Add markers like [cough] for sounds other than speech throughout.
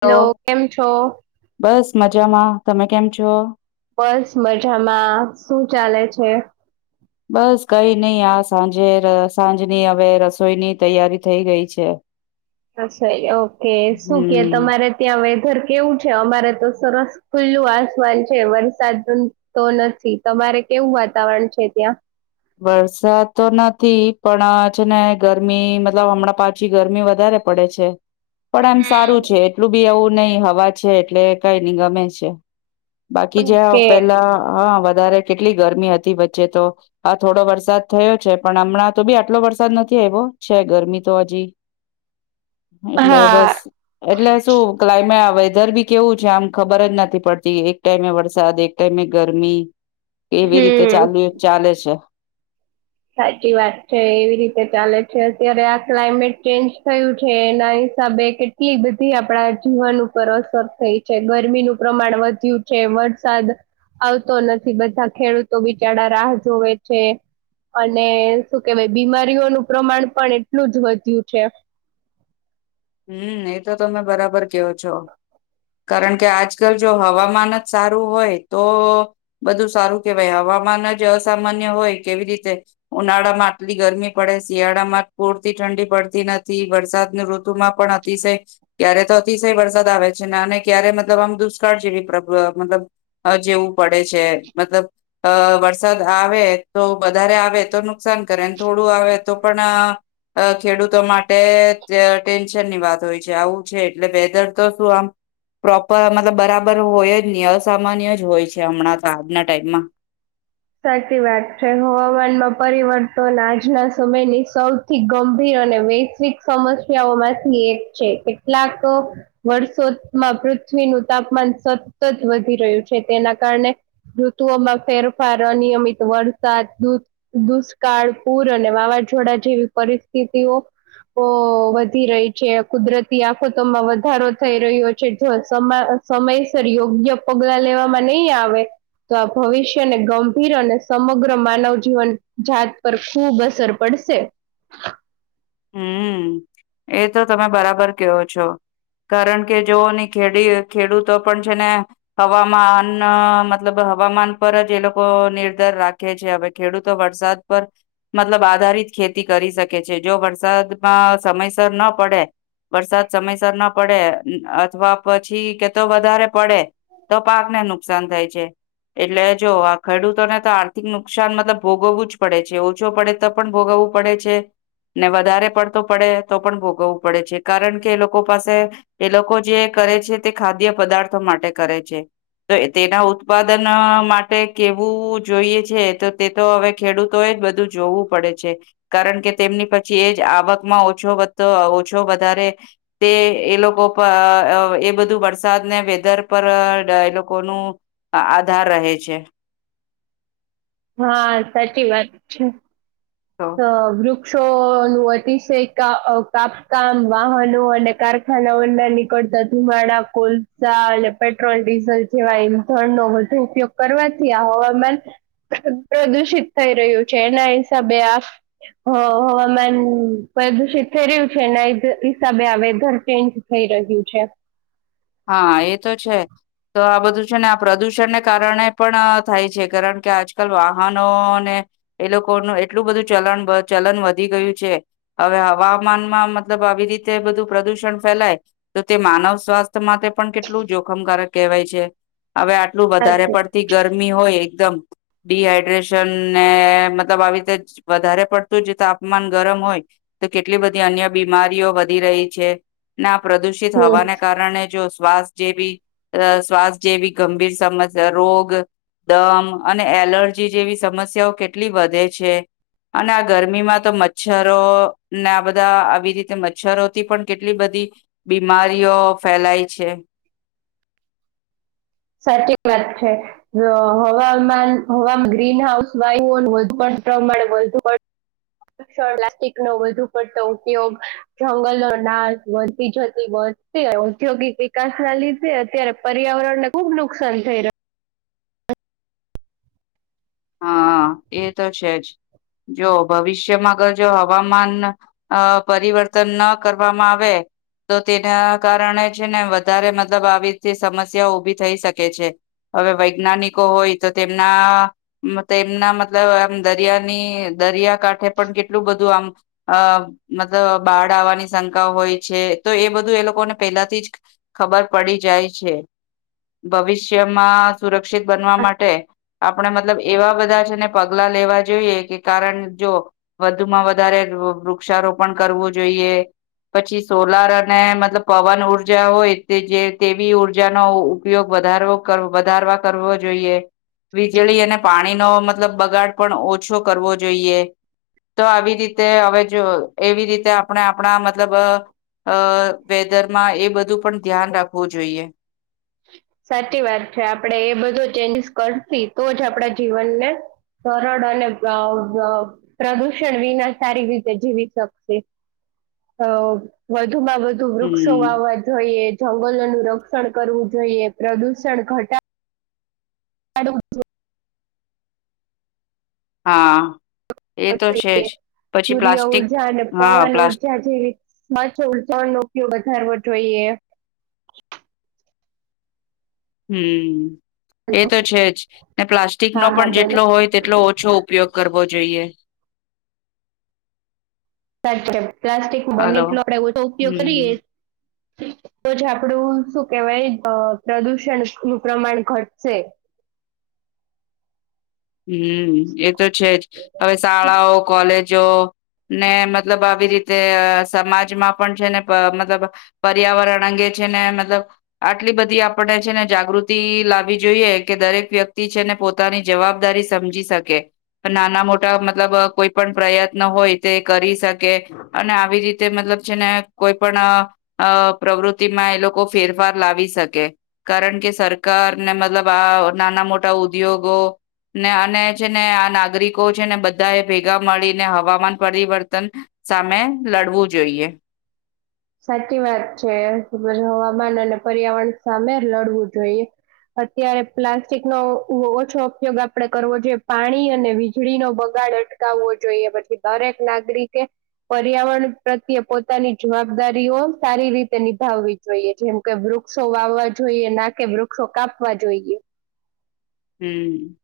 Hello કેમ છો? બસ મજામાં તમે કેમ છો? બસ મજામાં શું ચાલે છે? બસ કઈ નહી આ સાંજે સાંજની હવે રસોઈની તૈયારી થઈ ગઈ છે. અછા ઓકે શું કે હમ તમારે ત્યાં વેધર કેવું છે અમારે તો સરસ ખુલ્લું આસમાન છે વરસાદ તો તો નથી તમારે કેવું વાતાવરણ છે ત્યાં? વરસાદ તો નથી પણ છે ને ગરમી મતલબ હમણાં પાછી ગરમી વધારે પડે છે. પણ આમ સારું હમ છે એટલું બી એવું નહિ હવા છે એટલે કઈ નહી ગમે છે. બાકી જ ઓકે પેલા હા વધારે કેટલી ગરમી હતી વચ્ચે તો આ થોડો વરસાદ થયો છે પણ હમણાં તો બી આટલો વરસાદ નથી આવ્યો છે ગરમી તો હજી એટલે હા બસ એટલે શું ક્લાયમે આવે ગરમી બી કેવું છે આમ ખબર જ નથી પડતી એક ટાઈમે વરસાદ એક ટાઈમે ગરમી કેવી રીતે હમ ચાલુ ચાલે છે? સાચી વાત છે એવી રીતે ચાલે છે અત્યારે આ ક્લાઇમેટ ચેન્જ થયું છે એના હિસાબે કેટલી બધી આપણા જીવન ઉપર અસર થઈ છે ગરમીનું પ્રમાણ વધ્યું છે. વરસાદ આવતો નથી બધા ખેડૂતો બિચારા રાહ જોવે છે. અને શું કેવાય બીમારીઓનું પ્રમાણ પણ એટલું જ વધ્યું છે. હમ એ તો તમે બરાબર કયો છો. કારણ કે આજકાલ જો હવામાન જ સારું હોય તો બધું સારું કેહેવાય હવામાન આજો અસામાન્ય હોય કેવી રીતે ઉનાળા માં આટલી ગરમી પડે શિયાળામાં પૂરતી ઠંડી પડતી નથી વરસાદની ઋત ઋુમાં પણ અતિશય ક્યારે તો અતિશય વરસાદ આવે છે અને ક્યારે મતલબ આમ દુષ્કાળ જેવી મતલબ જેવું પડે છે મતલબ અ વરસાદ આવે તો વધારે આવે તો નુકસાન કરે થોડું આવે તો પણ ખેડૂતો માટે ટેન્શન ની વાત હોય છે આવું છે એટલે વેધર તો શું આમ પ્રોપર મતલબ બરાબર હોય જ નહી અસામાન્ય જ હોય છે હમણાં તો આજના ટાઈમમાં [inaudible] સાચી વાત છે હવામાનમાં પરિવર્તન આજના સમયની સૌથી ગંભીર અને વૈશ્વિક સમસ્યાઓમાંથી એક છે કેટલાક વર્ષોમાં પૃથ્વીનું તાપમાન સતત વધી રહ્યું છે તેના કારણે ઋતુઓમાં ફેર ફાર અનિયમિત વરસાદ દુષ્કાળ પૂર અને વાવાઝોડા જેવી પરિસ્થિતિ સ્થિતિઑ ઓ વધી રહી છે કુદરતી આફતોમાં વધારો થઈ રહ્યો છે જો સ સમયસર યોગ્ય પગલા લેવામાં નહીં આવે તો આ ભવિષ્ય અને ગંભીર અને સમગ્ર માનવ જીવન જાત પર ખૂબ અસર પડશે હમ એ તો તમે બરાબર કેવો છો. કારણ કે જોની ખેડી ખેડૂતો પણ છે ને હવામાં અન્ન મતલબ હવામાન પર જ એ લોકો નિર્ધર રાખે છે હવે ખેડૂતો વરસાદ પર મતલબ આધારિત ખેતી કરી શકે છે જો વરસાદમાં સમયસર ન પડે વરસાદ સમયસર ન પડે અથવા પછી કે તો વધારે પડે તો પાકને નુકસાન થાય છે. એટલે જો આ ખેડૂતોને તો આર્થિક નુકસાન મતલબ ભોગવવું જ પડે છે ઓછો પડે તો પણ ભોગવ પડે છે ને વધારે પડતો પડે તો પણ ભોગવવું પડે છે. કારણ કે એ લોકો પાસે એ લોકો જે કરે છે તે ખાદ્ય પદાર્થો માટે કરે છે. તો તેના ઉત્પાદન માટે કેવું જોઈએ છે તો તે તો હવે ખેડૂતોએ બધું જોવું પડે છે કારણ કે તેમની પ છી એ જ આવકમાં ઓછો વતો ઓછો વધારે તે એ લોકો પા અ એ બધું વરસાદ ને વેધર પર એ લોકો નુ આધાર રહે છે. હા સાચી વાત છે તો વુ ક્ષો નું અતિશય કા અ કાપકામ વાહનો અને કારખાનાઓના નિકટ તા ધુમાડા કોલસા પેટ્રોલ ડીઝલ જેવા ઈંધણનો વધુ ઉપયોગ કરવાથી હવામાન પ્રદુષિત થઈ રહ્યું છે એના હિસાબે આ [inaudible] હ હવામાન પ્રદુષિત થઈ રહ્યું છે હિસાબે આ વેધર ચેન્જ થઈ ર રહ્યું છે. હા એ તો છે. તો આ બધું છે ને આ પ્રદુષણને કારણે પણ થાય છે કારણ કે આજકાલ વાહનોને એ લોકોનું એટલું બધું ચલન ચલન વધી ગયું છે હવે હવામાનમાં મતલબ આવી રીતે બધું પ્રદુષણ ફેલાય તો તે માનવ સ્વાસ્થ માટે પણ કેટલું જોખમકારક કહેવાય છે. હવે આટલું વધારે સાચી વાત. પડતી ગરમી હોય એકદમ ડીહાઈડ્રેશન ને મતલબ આવી રીતે વધારે પડતું જે તાપમાન ગરમ હોય તો કેટલી બધી અન્ય બીમારીઓ વધી રહી છે ને પ્રદુષિત હમ હવાને કારણે જો શ્વાસ જેવી અ શ્વાસ જેવી ગંભીર સમસ્યા રોગ દમ અને એલર્જી જેવી સમસ્યાઓ કેટલી વધે છે. અને આ ગરમીમાં તો મચ્છરો ને આ બધા આવી રીતે મચ્છરોથી પણ કેટલી બ ધી બીમારીઓ ફેલાય છે. સાચી વાત છે હ હવામાન હવા ગ્રીન હાઉસ વાયુ ઓ વધુ પણ પ્રમાણે વધુ પણ પ્લાસટીકનો વધુ પડતો ઉપયોગ જંગલો ના વધતી જતી ઔદ્યોગિક વિકાસ ના લીધે અત્યારે પર્યાવરણને ખુબ નુકસાન થઈ રહ્યું હા, એ તો છે જ જો ભવિષ્યમાં અગર જો હવામાન અ પરિવર્તન ન કરવામાં આવે તો તેના કારણે છે ને વધારે મતલબ આવી તે સમસ્યાઓ ઉભી થઈ શકે છે. હવે વૈજ્ઞાનિકો હોય, તો તેમના તેમના મતલબ આમ દરિયાની દરિયાકાઠે પણ કેટલું બધું આમ અ મતલબ બાળ આવવાની શંકાઓ હોય છે, તો એ બધું એ લોકોને પહેલાથી જ ખબર પડી જાય છે, ભવિષ્યમાં સુર ક્ષિત બનવા રહ્યું માટે આપણે મતલબ એવા બધા છે ને પગલા લેવા જોઈએ, કે કારણ જો વધુમાં વધારે વુ વૃક્ષારો પળ કરવું જોઈએ. પછી સોલાર અને મતલબ પવન ઊર્જા હોય તે જે તેવી ઉઊર્જાનો ઉપયોગ વધાવરો કર વધારવા કરવો જોઈએ, વીજળી અને પાણીનો મતલબ બગાડ પણ ઓછો કરવો જોઈએ. તો આવી રીતે હવે જો એવી રીતે આપણે આપણા મતલબ અ અ વેધરમાં એ બધું પણ ધ્યાન રાખવું જોઈએ. સાચી વાત છે, આપડે એ બધો ચેન્જીસ કરસી તો જ આપડા જીવનને સરળ અને અ અ પ્રદુષણ વિના સારી રીતે જીવી શકશી. અ વધુમાં વધુ વૃક્ષો હમ વાવા જોઈએ, જંગલોનું રક્ષણ કરવું જોઈએ, પ્રદુષણ ઘટા ડવુ જો હા, એ તો જોઈએ છે જ. પછી સૂર્ય પ્લાસ્ટિક ઉર્જા અને હા પવન પ્લાસ્ટ ઉર્જા જેવી ઉર્જાઓ નો ઉપયોગ વધારવો જોયે. એ હમ્મ. એ તો છે જ, ને પ્લાસ્ટિકનો હા હા પણ બોલો જેટલો હોય તેટલો ઓછો ઉપયોગ કરવો જોઈએ. સાચે, પ્લાસ્ટિક બને હલો એટલો આપડે ઓછો ઉપયોગ કરીએ હમ તો જ આપણું, સુ કેહેવાય અ પ્રદૂષણ નું પ્રમાણ ઘટસે. [inaudible] હમ્મ, એ તો છે જ, હવે સાડાઓ, કોલેજો ને મતલબ આવી રીતે સમાજમાં પણ છે ને, પ મતલબ પર્યાવરણ અંગે છે ને મતલબ આટલી બધી આપણે છે ને જાગૃતિ લાવવી જોઈએ, કે દરેક વ્યક્તિ છે ને પોતાની જવાબ દારી સમજી સકે, નાના મોટા મતલબ અ કોઈ પણ પ્રયત્ન હોય તે કરી સકે. અને આવી રીતે મતલબ છે ને કોઈ પણ અ અ પ્રવૃતિ માં એ લોકો ફેરફાર લાવી સકે, કારણ કે સરકાર ને મતલબ આ નાના મોટા ઉદ્યોગો ને અને છે ને આ નાગરિકો છે ને બધા એ ભેગા મળીને હવામાન પરિવર્તન સામે લડવું જોઈએ. સાચી વાત છે, [unintelligible] હવામાન અને પર્યાવરણ સામે લડવું જોઈએ. અત્યારે પ્લાસ્ટિક નો ઓ ઓછો ઉપયોગ આપડે કરવો જોયે, પાણી અને વીજળીનો બગા ડ અટકાવવો જોઈએ, પછી દરેક નાગરિક એ પર્યાવરણ પ્રત્યે પોતાની જુવાબ દારીઓ સારી રીતે નિભાવવી જોઈએ, જેમ કે વૃક્ષો વાવવા જોઈએ ના કે વૃક્ષો કાપ વા જોઈયે. હમ્મ,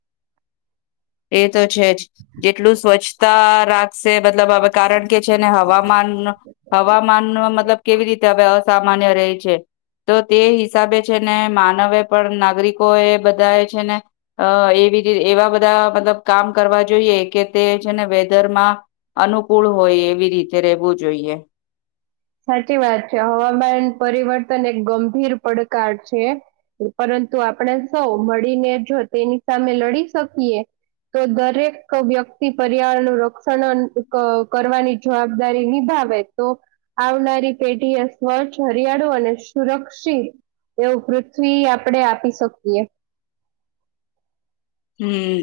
એ તો છે જ જેટલું સ્વચ્છતા રાખ સે મતલબ હવે કારણ કે છેને હવામાન હવામાન મતલબ કેવી રીતે હવે અ સામાન્ય રહી છે. તો તે હિસાબે છે ને માનવે પણ નાગરિકો એ બધા એ છે ને અ એવી રી એવા બધા મતલબ કામ કરવા જોઈએ, કે તે છે ને વેધરમાં અનુકૂળ હોય એવી રીતે રેહવું જોઈયે. સાચી વાત છે, હવામાન પરિવર્તન એક ગંભીર પડકાર છે. પરંતુ આપણે સૌ મળીને જો તેની સામે લડી શકીએ તો દરેક વ્યક્તિ પર્યાવરણ વ્યક્તિ પર્યાવરણનું રક્ષણ કરવાની જવાબદારી નિભા આવે તો આવનારી પેઢી એ સ્વચ્છ હરિયાળુ અને સુરક્ષિત એવું પૃથ્વી આપડે આપી શકીએ [inaudible] હમ્મ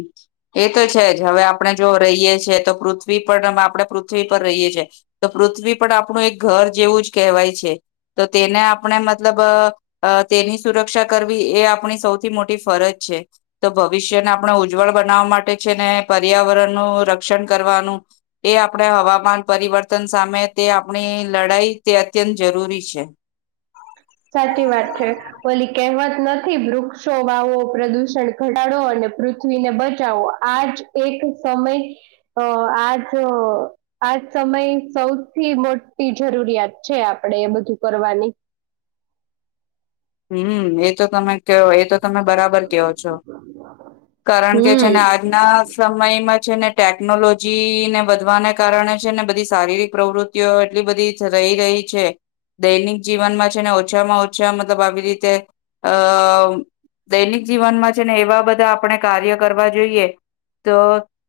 એ તો છે જ હવે આપણે જો રહીએ છેએ તો પૃથ્વી પર આપણે પૃથ્વી પર રહીએ કે છે તો પૃથ્વી પણ આપણું એક ઘર જેવું જ કહેવાય છે તો તેને આપણે મતલબ અ અ તેની સુરક્ષા કરવી એ આપણી સૌથી મોટી ફરજ છે તો વિષ્યને આપણે ઉજ્જવળ બનાવવા માટે છે ને પર્યાવરણનું રક્ષણ કરવાનું એ આપણે હવામાન પરિવર્તન સામે તે આપણી લડાઈ તે અત્યંત જરૂરી છે [inaudible] સાચી વાત છે ઓલી કહેવત નથી વૃક્ષો વાવો પ્રદૂષણ ઘટાડો અને પૃથ્વીને બચાવો આજ એક સમય અ આજ આ સમય સૌથી મોટી જરૂરિયાત છે આપણેે એ બધું કરવાની હમ એ તો તમે કે એ તો તમે બરાબર કેહો છો કારણ કે છે હમ ને આજના સમયમાં છે ને ટેકનોલોજી જીને વધવાને કારણે છે ને બધી શારીરિક પ્રવૃત્તિઓ એટલી બધીજ રહી ગય છે દૈનિક જીવનમાં છે ને ઓછામાં ઓછા મતલબ આવી રીતે અ દૈનિક જીવનમાં છે ને એવા બધા આપણે કાર્ય કરવા જોઈએ તો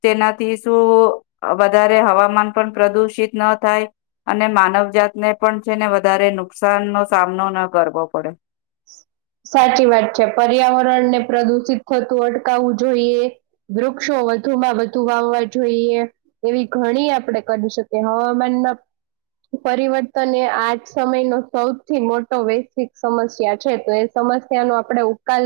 તેનાથી શું વધારે હવામાન. પણ પ્રદુષિત ન થાય અને માનવજતને પણ છે ને વધારે નુકસાન નો સામનો. ના કરવો. [inaudible] સાચી વાત છે પર્યાવરણ ને પ્રદુષિત થતું અટકાવવું જોઈએ વૃક્ષો. વધુમાં વધુ વાવવા જોઈએ એવી ઘણી આપડ કરી શકીએ હવામાનમાં. પરિવર્તન એ આજ સમય નો સૌથી મોટો વૈશ્વિક સમસ્યા. છે તો એ સમસ્યા નો આપણે ઉકાલ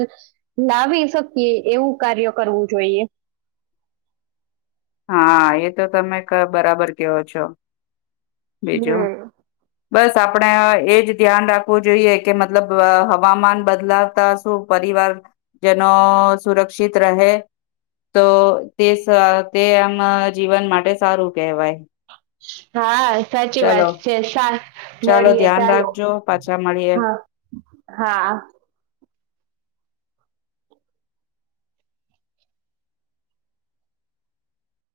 લાવી શકીએ એવું કાર્ય કરવું જોઈએ. [inaudible] હા એ તો તમે બરાબર કેવો છો. બીજું હમ્મ બસ આપણેે એજ ધ્યાન રાખવું જોઈએ કે મતલબ હવામાન બદલાવતા શું પ વાર જનો સુરક્ષિત રહે તો તે શ તે આમ જીવન માટે સારું કહેવાય. હા. સાચી ચાલો વાત છે સા ચાલો મળીએ ધ્યાન ચાલો રાખજો પાછા મળીએ હા. હા.